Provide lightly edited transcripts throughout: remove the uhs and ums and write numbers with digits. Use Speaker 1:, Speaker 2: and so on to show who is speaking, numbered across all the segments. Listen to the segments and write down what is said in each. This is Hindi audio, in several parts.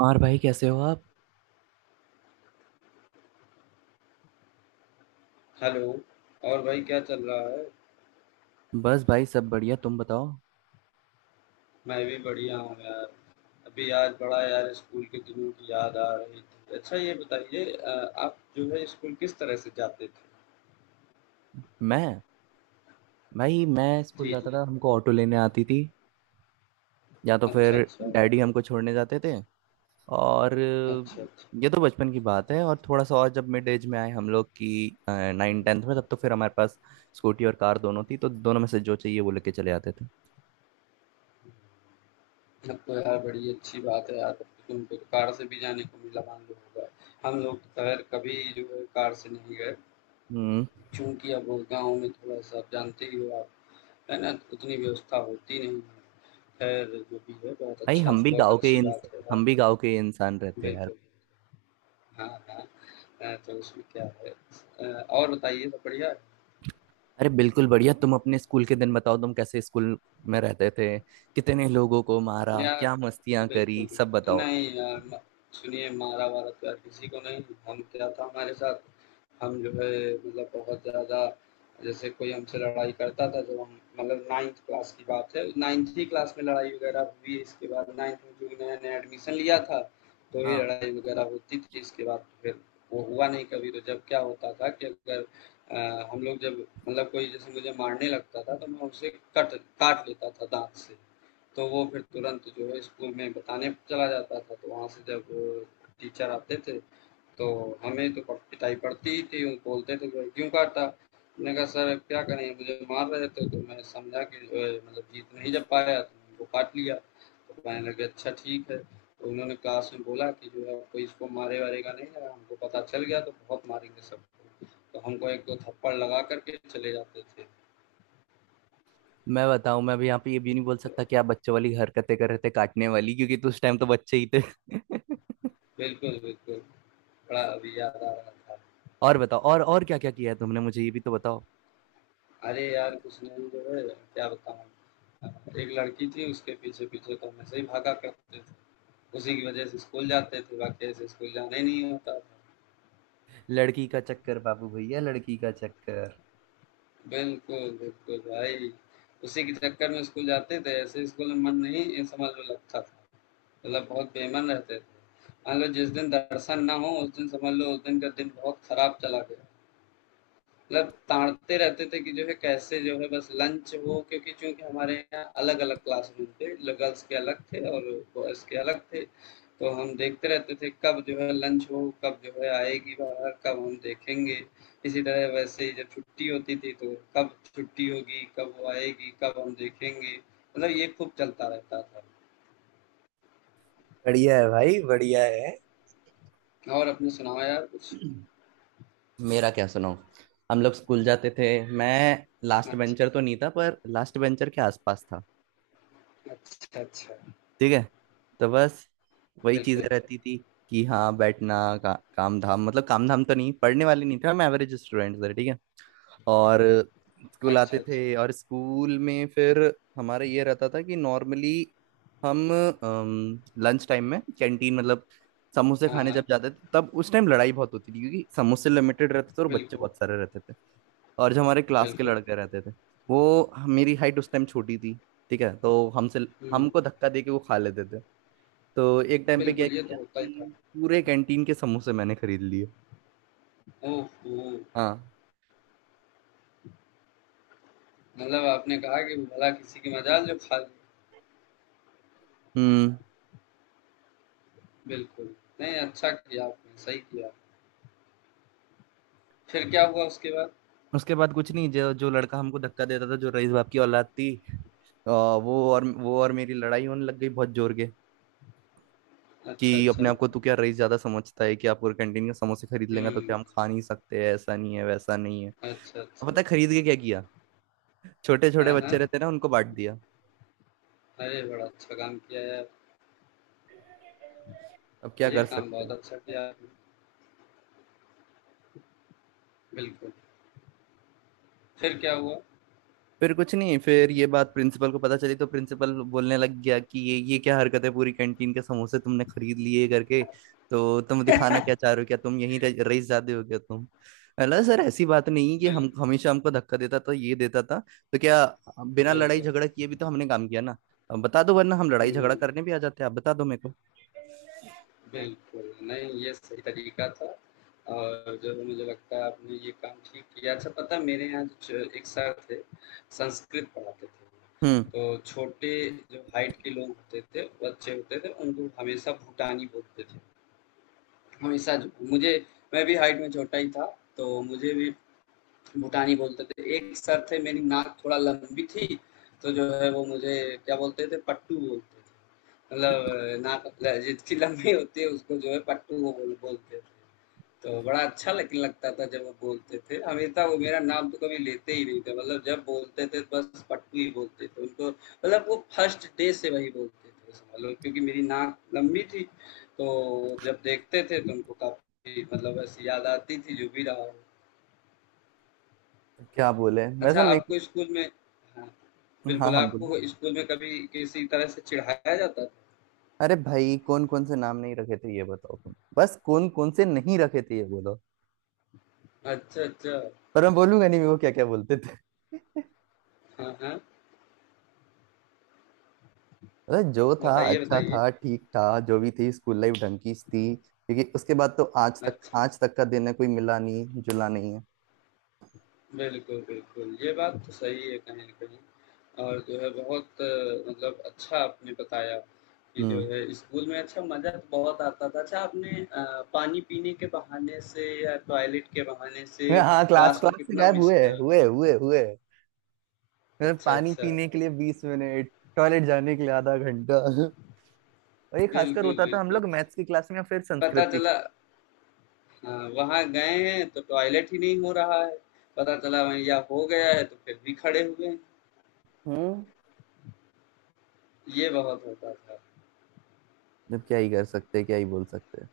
Speaker 1: और भाई कैसे हो आप।
Speaker 2: हेलो। और भाई क्या चल रहा है।
Speaker 1: बस भाई सब बढ़िया, तुम बताओ।
Speaker 2: मैं भी बढ़िया हूँ यार। अभी आज बड़ा यार स्कूल के दिनों की याद आ रही थी। अच्छा ये बताइए, आप जो है स्कूल किस तरह से जाते थे।
Speaker 1: मैं भाई मैं स्कूल
Speaker 2: जी
Speaker 1: जाता
Speaker 2: जी।
Speaker 1: था, हमको ऑटो लेने आती थी या तो फिर
Speaker 2: अच्छा अच्छा।
Speaker 1: डैडी हमको छोड़ने जाते थे। और
Speaker 2: अच्छा अच्छा।
Speaker 1: ये तो बचपन की बात है। और थोड़ा सा और जब मिड एज में आए हम लोग की 9th-10th में, तब तो फिर हमारे पास स्कूटी और कार दोनों थी, तो दोनों में से जो चाहिए वो लेके चले आते थे।
Speaker 2: अब तो यार बड़ी अच्छी बात है यार, अब तो तुमको तो कार से भी जाने को मिला, मान लो होगा। हम लोग तो खैर कभी जो है कार से नहीं गए,
Speaker 1: हम्म।
Speaker 2: क्योंकि अब वो गाँव में थोड़ा सा, आप जानते ही हो आप, है ना, उतनी व्यवस्था होती नहीं है। खैर जो भी है, बहुत
Speaker 1: भाई
Speaker 2: अच्छा,
Speaker 1: हम भी
Speaker 2: बहुत
Speaker 1: गाँव के
Speaker 2: अच्छी
Speaker 1: इंस-
Speaker 2: बात है यार।
Speaker 1: हम भी गाँव के इंसान रहते हैं।
Speaker 2: बिल्कुल। हाँ, हाँ। तो उसमें क्या है। और बताइए सब बढ़िया है?
Speaker 1: अरे बिल्कुल बढ़िया। तुम अपने स्कूल के दिन बताओ, तुम कैसे स्कूल में रहते थे, कितने लोगों को मारा,
Speaker 2: यार
Speaker 1: क्या मस्तियां करी,
Speaker 2: बिल्कुल,
Speaker 1: सब
Speaker 2: बिल्कुल।
Speaker 1: बताओ।
Speaker 2: नहीं यार, म सुनिए, मारा-वारा तो यार किसी को नहीं। हम क्या, था हमारे साथ, हम जो है मतलब बहुत ज़्यादा जैसे कोई हमसे लड़ाई करता था, जब हम मतलब 9th क्लास की बात है, 9th ही क्लास में लड़ाई वगैरह हुई, इसके बाद 9th में चूँकि नया-नया एडमिशन लिया था, तो ये
Speaker 1: हाँ।
Speaker 2: लड़ाई वगैरह होती थी। इसके बाद तो फिर वो हुआ नहीं कभी। तो जब क्या होता था कि अगर हम लोग जब मतलब कोई जैसे मुझे मारने लगता था, तो मैं उसे कट काट लेता था दाँत से। तो वो फिर तुरंत जो है स्कूल में बताने चला जाता था, तो वहाँ से जब टीचर आते थे तो हमें तो पिटाई पड़ती ही थी। वो बोलते थे भाई क्यों काटा, मैंने कहा सर अब क्या करें, मुझे मार रहे थे तो मैं समझा कि जो है मतलब जीत नहीं जब पाया तो उनको काट लिया। तो कहने लगे अच्छा ठीक है, तो उन्होंने क्लास में बोला कि जो है कोई इसको मारे वारेगा नहीं, अगर हमको पता चल गया तो बहुत मारेंगे सबको। तो हमको एक दो थप्पड़ लगा करके चले जाते थे।
Speaker 1: मैं बताऊं, मैं भी यहाँ पे ये भी नहीं बोल
Speaker 2: तो
Speaker 1: सकता कि आप बच्चों वाली हरकतें कर रहे थे काटने वाली, क्योंकि तो उस टाइम तो बच्चे ही थे।
Speaker 2: बिल्कुल बिल्कुल, बड़ा अभी याद आ रहा था।
Speaker 1: और बताओ, और क्या क्या किया है तुमने, मुझे ये भी तो बताओ।
Speaker 2: अरे यार कुछ नहीं जो है, क्या बताऊँ। एक लड़की थी, उसके पीछे पीछे तो हम ऐसे ही भागा करते थे। उसी की वजह से स्कूल जाते थे, बाकी ऐसे स्कूल जाना ही नहीं होता था।
Speaker 1: लड़की का चक्कर बाबू भैया, लड़की का चक्कर।
Speaker 2: बिल्कुल बिल्कुल भाई, उसी के चक्कर में स्कूल जाते थे, ऐसे स्कूल में मन नहीं, ये समझ लो, लगता था। मतलब बहुत बेमन रहते थे। मान लो जिस दिन दर्शन ना हो उस दिन समझ लो उस दिन का दिन बहुत खराब चला गया। मतलब ताड़ते रहते थे कि जो है कैसे, जो है बस लंच हो, क्योंकि चूंकि हमारे यहाँ अलग अलग क्लासरूम थे, गर्ल्स के अलग थे और बॉयज के अलग थे। तो हम देखते रहते थे कब जो है लंच हो, कब जो है आएगी बाहर, कब हम देखेंगे। इसी तरह वैसे ही जब छुट्टी होती थी, तो कब छुट्टी होगी, कब वो आएगी, कब हम देखेंगे। मतलब ये खूब चलता रहता था।
Speaker 1: बढ़िया है भाई, बढ़िया है।
Speaker 2: और अपने सुनाओ यार कुछ।
Speaker 1: मेरा क्या सुनाऊं। हम लोग स्कूल जाते थे। मैं लास्ट
Speaker 2: अच्छा।
Speaker 1: बेंचर तो नहीं था, पर लास्ट बेंचर के आसपास था।
Speaker 2: अच्छा अच्छा।
Speaker 1: ठीक है, तो बस वही चीजें
Speaker 2: बिल्कुल।
Speaker 1: रहती थी कि हाँ बैठना। काम धाम, मतलब काम धाम तो नहीं, पढ़ने वाले नहीं थे हम, एवरेज स्टूडेंट थे। ठीक है। और स्कूल
Speaker 2: अच्छा
Speaker 1: आते
Speaker 2: अच्छा।
Speaker 1: थे और स्कूल में फिर हमारा ये रहता था कि नॉर्मली हम लंच टाइम में कैंटीन, मतलब समोसे
Speaker 2: हाँ
Speaker 1: खाने जब
Speaker 2: हाँ।
Speaker 1: जाते थे, तब उस टाइम लड़ाई बहुत होती थी क्योंकि समोसे लिमिटेड रहते थे और बच्चे
Speaker 2: बिल्कुल
Speaker 1: बहुत सारे रहते थे। और जो हमारे क्लास के
Speaker 2: बिल्कुल।
Speaker 1: लड़के
Speaker 2: बिल्कुल।
Speaker 1: रहते थे, वो, मेरी हाइट उस टाइम छोटी थी, ठीक है, तो हमसे,
Speaker 2: हम्म।
Speaker 1: हमको धक्का दे के वो खा लेते थे। तो एक टाइम पे क्या
Speaker 2: बिल्कुल, ये तो
Speaker 1: किया
Speaker 2: होता ही
Speaker 1: कि
Speaker 2: था।
Speaker 1: पूरे कैंटीन के समोसे मैंने खरीद लिए।
Speaker 2: ओहो!
Speaker 1: हाँ।
Speaker 2: मतलब आपने कहा कि भला किसी की मजाल जो खा ले।
Speaker 1: हम्म।
Speaker 2: बिल्कुल। नहीं, अच्छा किया आपने, सही किया। फिर क्या हुआ उसके बाद?
Speaker 1: उसके बाद कुछ नहीं, जो जो लड़का हमको धक्का देता था, जो रईस बाप की औलाद थी, वो और मेरी लड़ाई होने लग गई बहुत जोर के।
Speaker 2: अच्छा,
Speaker 1: कि अपने
Speaker 2: अच्छा।
Speaker 1: आप को तू क्या रईस ज्यादा समझता है कि आप पूरे कैंटीन का समोसे खरीद लेंगे तो क्या
Speaker 2: हुँ।
Speaker 1: हम खा नहीं सकते, ऐसा नहीं है, वैसा नहीं है।
Speaker 2: अच्छा,
Speaker 1: अब
Speaker 2: अच्छा।
Speaker 1: पता है खरीद के क्या किया? छोटे
Speaker 2: हाँ,
Speaker 1: छोटे बच्चे
Speaker 2: हाँ।
Speaker 1: रहते ना, उनको बांट दिया।
Speaker 2: अरे! बड़ा अच्छा काम किया यार।
Speaker 1: अब क्या
Speaker 2: ये
Speaker 1: कर
Speaker 2: काम
Speaker 1: सकते
Speaker 2: बहुत
Speaker 1: हैं।
Speaker 2: अच्छा किया आपने। बिल्कुल। फिर क्या हुआ?
Speaker 1: फिर कुछ नहीं, फिर ये बात प्रिंसिपल को पता चली तो प्रिंसिपल बोलने लग गया कि ये क्या हरकत है, पूरी कैंटीन के समोसे तुमने खरीद लिए करके, तो तुम दिखाना क्या चाह रहे हो, क्या तुम रईसजादे हो क्या तुम। अल्लाह सर ऐसी बात नहीं कि, हम
Speaker 2: बिल्कुल,
Speaker 1: हमेशा, हमको धक्का देता था ये देता था, तो क्या बिना लड़ाई
Speaker 2: बिल्कुल।
Speaker 1: झगड़ा किए भी तो हमने काम किया ना। अब बता दो, वरना हम लड़ाई झगड़ा
Speaker 2: हुँ।
Speaker 1: करने भी आ जाते हैं, आप बता दो मेरे को।
Speaker 2: बिल्कुल, नहीं ये सही तरीका था। और जो है मुझे लगता है आपने ये काम ठीक किया। अच्छा पता है मेरे यहाँ जो एक सर थे, संस्कृत पढ़ाते
Speaker 1: हम्म।
Speaker 2: थे। तो छोटे जो हाइट के लोग होते थे, बच्चे होते थे, उनको हमेशा भूटानी बोलते थे। हमेशा जो मुझे, मैं भी हाइट में छोटा ही था, तो मुझे भी भूटानी बोलते थे। एक सर थे, मेरी नाक थोड़ा लंबी थी, तो जो है वो मुझे क्या बोलते थे, पट्टू बोलते थे। मतलब नाक जिसकी लंबी होती है उसको जो है पट्टू वो बोलते थे। तो बड़ा अच्छा लगता था जब वो बोलते थे। हमेशा वो मेरा नाम तो कभी लेते ही नहीं थे, मतलब जब बोलते थे बस पट्टू ही बोलते थे उनको। मतलब वो फर्स्ट डे से वही बोलते थे समझ लो, क्योंकि मेरी नाक लंबी थी तो जब देखते थे तो उनको काफी मतलब ऐसी याद आती थी, जो भी रहा हो।
Speaker 1: तो क्या बोले वैसा
Speaker 2: अच्छा,
Speaker 1: मेरे को।
Speaker 2: आपको स्कूल में, हाँ,
Speaker 1: हाँ
Speaker 2: बिल्कुल,
Speaker 1: हाँ बोलो।
Speaker 2: आपको स्कूल में कभी किसी तरह से चिढ़ाया जाता था?
Speaker 1: अरे भाई कौन कौन से नाम नहीं रखे थे ये बताओ तुम, बस कौन कौन से नहीं रखे थे ये बोलो।
Speaker 2: अच्छा, अच्छा।
Speaker 1: पर मैं बोलूंगा नहीं वो क्या क्या बोलते थे।
Speaker 2: हाँ, हाँ।
Speaker 1: मतलब जो था
Speaker 2: बताइए,
Speaker 1: अच्छा
Speaker 2: बताइए।
Speaker 1: था, ठीक था। जो भी थी स्कूल लाइफ ढंग की थी, क्योंकि उसके बाद तो आज तक,
Speaker 2: अच्छा, अच्छा।
Speaker 1: आज तक का दिन है कोई मिला नहीं, जुला नहीं है।
Speaker 2: बिल्कुल, बिल्कुल। ये बात तो सही है कहीं न कहीं। और जो है बहुत मतलब अच्छा आपने बताया कि जो
Speaker 1: हम्म।
Speaker 2: है स्कूल में अच्छा मज़ा तो बहुत आता था। अच्छा आपने पानी पीने के बहाने से या टॉयलेट के बहाने से
Speaker 1: हाँ क्लास,
Speaker 2: क्लास को
Speaker 1: क्लास से
Speaker 2: कितना
Speaker 1: गायब
Speaker 2: मिस
Speaker 1: हुए
Speaker 2: करा?
Speaker 1: हुए हुए हुए मतलब
Speaker 2: अच्छा,
Speaker 1: पानी
Speaker 2: अच्छा।
Speaker 1: पीने के लिए 20 मिनट, टॉयलेट जाने के लिए आधा घंटा। और ये खासकर
Speaker 2: बिल्कुल,
Speaker 1: होता था हम
Speaker 2: बिल्कुल।
Speaker 1: लोग मैथ्स की क्लास में या फिर
Speaker 2: पता
Speaker 1: संस्कृत की।
Speaker 2: चला, हाँ, वहाँ गए हैं तो टॉयलेट ही नहीं हो रहा है। पता चला वहीं या हो गया है तो फिर भी खड़े हुए हैं।
Speaker 1: हम्म।
Speaker 2: ये बहुत होता था।
Speaker 1: जब क्या ही कर सकते, क्या ही बोल सकते।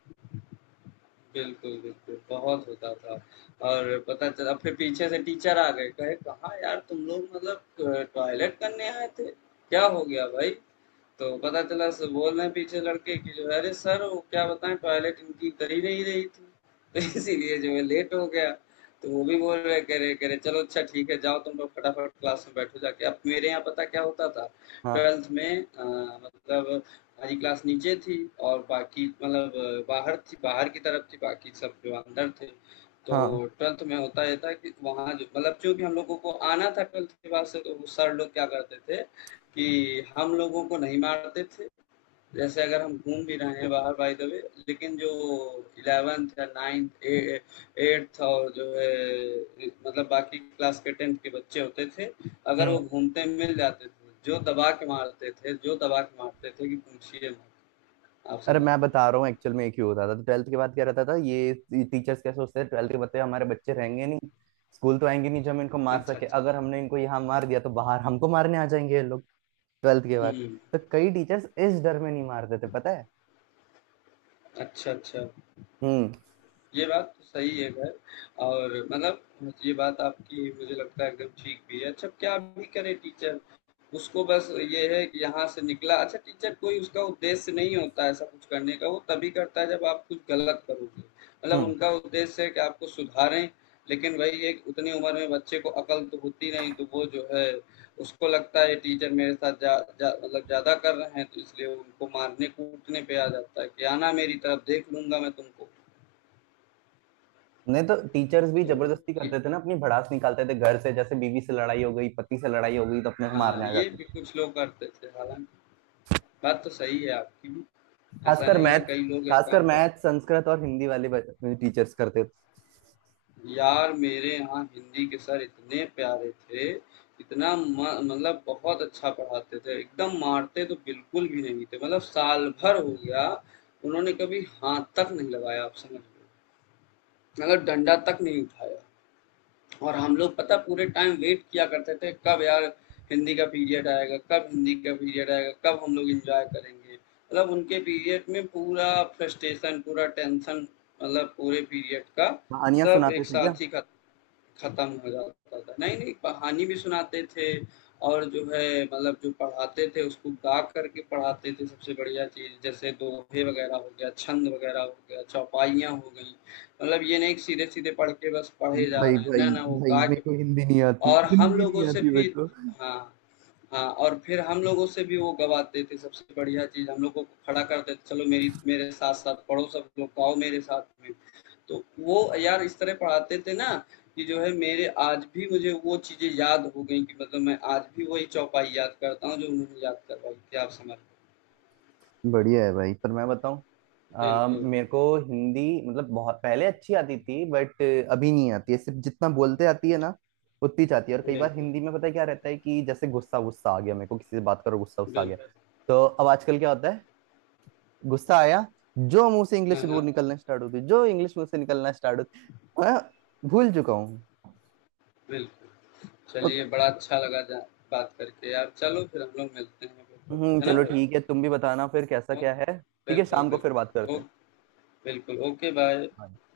Speaker 2: बिल्कुल, बिल्कुल, बहुत होता था। और पता चला फिर पीछे से टीचर आ गए, कहे कहाँ यार तुम लोग, मतलब टॉयलेट करने आए थे? क्या हो गया भाई? तो पता चला स बोल रहे हैं पीछे लड़के कि जो है अरे सर वो क्या बताएँ टॉयलेट इनकी कर ही नहीं रही थी, तो इसीलिए जो है लेट हो गया। तो वो भी बोल रहे, कह रहे चलो अच्छा ठीक है जाओ तुम लोग फटाफट क्लास में बैठो जाके। अब मेरे यहाँ पता क्या होता था?
Speaker 1: हाँ
Speaker 2: ट्वेल्थ में, मतलब हमारी क्लास नीचे थी और बाकी मतलब बाहर थी, बाहर की तरफ थी, बाकी सब जो अंदर थे। तो
Speaker 1: हाँ।
Speaker 2: ट्वेल्थ में होता ये था कि वहाँ जो मतलब चूंकि हम लोगों को आना था ट्वेल्थ के बाद से, तो वो सर लोग क्या करते थे कि हम लोगों को नहीं मारते थे। जैसे अगर हम घूम भी रहे हैं बाहर बाय द वे, लेकिन जो 11th या 9th ए 8th और जो है मतलब बाकी क्लास के 10th के बच्चे होते थे, अगर
Speaker 1: हम्म।
Speaker 2: वो घूमते मिल जाते थे, जो दबा के मारते थे जो दबा के मारते थे कि पूछिए मत, आप
Speaker 1: अरे
Speaker 2: समझ
Speaker 1: मैं
Speaker 2: लो।
Speaker 1: बता रहा हूँ, एक्चुअल में ये क्यों होता था, तो ट्वेल्थ के बाद क्या रहता था, ये टीचर्स क्या सोचते हैं ट्वेल्थ के बाद तो हमारे बच्चे रहेंगे नहीं, स्कूल तो आएंगे नहीं, जो हम इनको मार
Speaker 2: अच्छा,
Speaker 1: सके।
Speaker 2: अच्छा।
Speaker 1: अगर हमने इनको यहाँ मार दिया तो बाहर हमको मारने आ जाएंगे ये लोग ट्वेल्थ के
Speaker 2: हुँ,
Speaker 1: बाद, तो कई टीचर्स इस डर में नहीं मारते थे पता है।
Speaker 2: अच्छा, अच्छा।
Speaker 1: हम्म।
Speaker 2: ये बात तो सही है खैर। और मतलब ये बात आपकी मुझे लगता है एकदम ठीक भी है। अच्छा क्या भी करे टीचर, उसको बस ये है कि यहाँ से निकला अच्छा टीचर, कोई उसका उद्देश्य नहीं होता ऐसा कुछ करने का, वो तभी करता है जब आप कुछ गलत करोगे। मतलब
Speaker 1: हम्म।
Speaker 2: उनका उद्देश्य है कि आपको सुधारें, लेकिन वही है कि उतनी उम्र में बच्चे को अकल तो होती नहीं, तो वो जो है उसको लगता है टीचर मेरे साथ जा जा मतलब ज़्यादा कर रहे हैं, तो इसलिए वो उनको मारने-कूटने पे आ जाता है कि आना मेरी तरफ देख लूँगा मैं तुमको।
Speaker 1: नहीं तो टीचर्स भी
Speaker 2: तो
Speaker 1: जबरदस्ती
Speaker 2: ये
Speaker 1: करते थे ना, अपनी भड़ास निकालते थे घर से, जैसे बीवी से लड़ाई हो गई, पति से लड़ाई हो गई, तो अपने को
Speaker 2: हाँ,
Speaker 1: मारने आ
Speaker 2: ये
Speaker 1: जाते
Speaker 2: भी
Speaker 1: थे।
Speaker 2: कुछ लोग करते थे, हालांकि बात तो सही है आपकी भी। ऐसा
Speaker 1: खासकर
Speaker 2: नहीं है,
Speaker 1: मैथ
Speaker 2: कई लोग ये
Speaker 1: खासकर
Speaker 2: काम कर,
Speaker 1: मैथ, संस्कृत और हिंदी वाले टीचर्स करते थे।
Speaker 2: यार मेरे यहाँ हिंदी के सर इतने प्यारे थे, इतना मतलब बहुत अच्छा पढ़ाते थे, एकदम मारते तो बिल्कुल भी नहीं थे। मतलब साल भर हो गया, उन्होंने कभी हाथ तक नहीं लगाया, आप समझ लो, मतलब डंडा तक नहीं उठाया। और हम लोग पता पूरे टाइम वेट किया करते थे कब यार हिंदी का पीरियड आएगा कब हिंदी का पीरियड आएगा कब हम लोग एंजॉय करेंगे। मतलब उनके पीरियड में पूरा फ्रस्ट्रेशन, पूरा टेंशन, मतलब पूरे पीरियड का
Speaker 1: कहानियां
Speaker 2: सब
Speaker 1: सुनाते
Speaker 2: एक
Speaker 1: थे क्या।
Speaker 2: साथ ही खत्म खत्म हो जाता था। नहीं नहीं कहानी भी सुनाते थे और जो है मतलब जो पढ़ाते थे उसको गा करके पढ़ाते थे। सबसे बढ़िया चीज, जैसे दोहे वगैरह हो गया, छंद वगैरह हो गया, चौपाइयाँ हो गई। मतलब ये नहीं कि सीधे सीधे पढ़ के बस पढ़े जा
Speaker 1: भाई
Speaker 2: रहे हैं,
Speaker 1: भाई
Speaker 2: ना ना, वो
Speaker 1: भाई
Speaker 2: गा
Speaker 1: मेरे
Speaker 2: के।
Speaker 1: को हिंदी नहीं आती,
Speaker 2: और हम
Speaker 1: हिंदी नहीं
Speaker 2: लोगों से
Speaker 1: आती मेरे
Speaker 2: फिर,
Speaker 1: को।
Speaker 2: हाँ, हाँ और फिर हम लोगों से भी वो गवाते थे। सबसे बढ़िया चीज़, हम लोगों को खड़ा करते थे, चलो मेरी, मेरे साथ-साथ पढ़ो सब लोग, आओ मेरे साथ में। तो वो यार इस तरह पढ़ाते थे ना, कि जो है मेरे आज भी मुझे वो चीज़ें याद हो गई, कि मतलब मैं आज भी वही चौपाई याद करता हूँ जो उन्होंने याद करवाई थी, आप समझ,
Speaker 1: बढ़िया है भाई, पर मैं बताऊं,
Speaker 2: बिल्कुल,
Speaker 1: मेरे को हिंदी मतलब बहुत पहले अच्छी आती थी, बट अभी नहीं आती है, सिर्फ जितना बोलते आती है ना उतनी जाती है। और कई बार
Speaker 2: बिल्कुल,
Speaker 1: हिंदी में पता है क्या रहता है कि जैसे गुस्सा गुस्सा आ गया मेरे को, किसी से बात करो, गुस्सा गुस्सा आ
Speaker 2: बिल्कुल।
Speaker 1: गया। तो अब आजकल क्या होता है, गुस्सा आया, जो मुंह से
Speaker 2: हाँ,
Speaker 1: इंग्लिश वो
Speaker 2: हाँ,
Speaker 1: निकलना स्टार्ट होती, जो इंग्लिश मुंह से निकलना स्टार्ट होती। मैं भूल चुका हूँ।
Speaker 2: बिल्कुल। चलिए बड़ा अच्छा लगा जा बात करके यार। चलो फिर हम लोग मिलते हैं कभी, है ना
Speaker 1: चलो, है ना,
Speaker 2: भाई?
Speaker 1: ठीक है, तुम भी बताना फिर कैसा
Speaker 2: ओके,
Speaker 1: क्या है। ठीक है,
Speaker 2: बिल्कुल
Speaker 1: शाम को फिर बात
Speaker 2: बिल्कुल
Speaker 1: करते हैं।
Speaker 2: ओके, बिल्कुल ओके बाय।
Speaker 1: हाँ।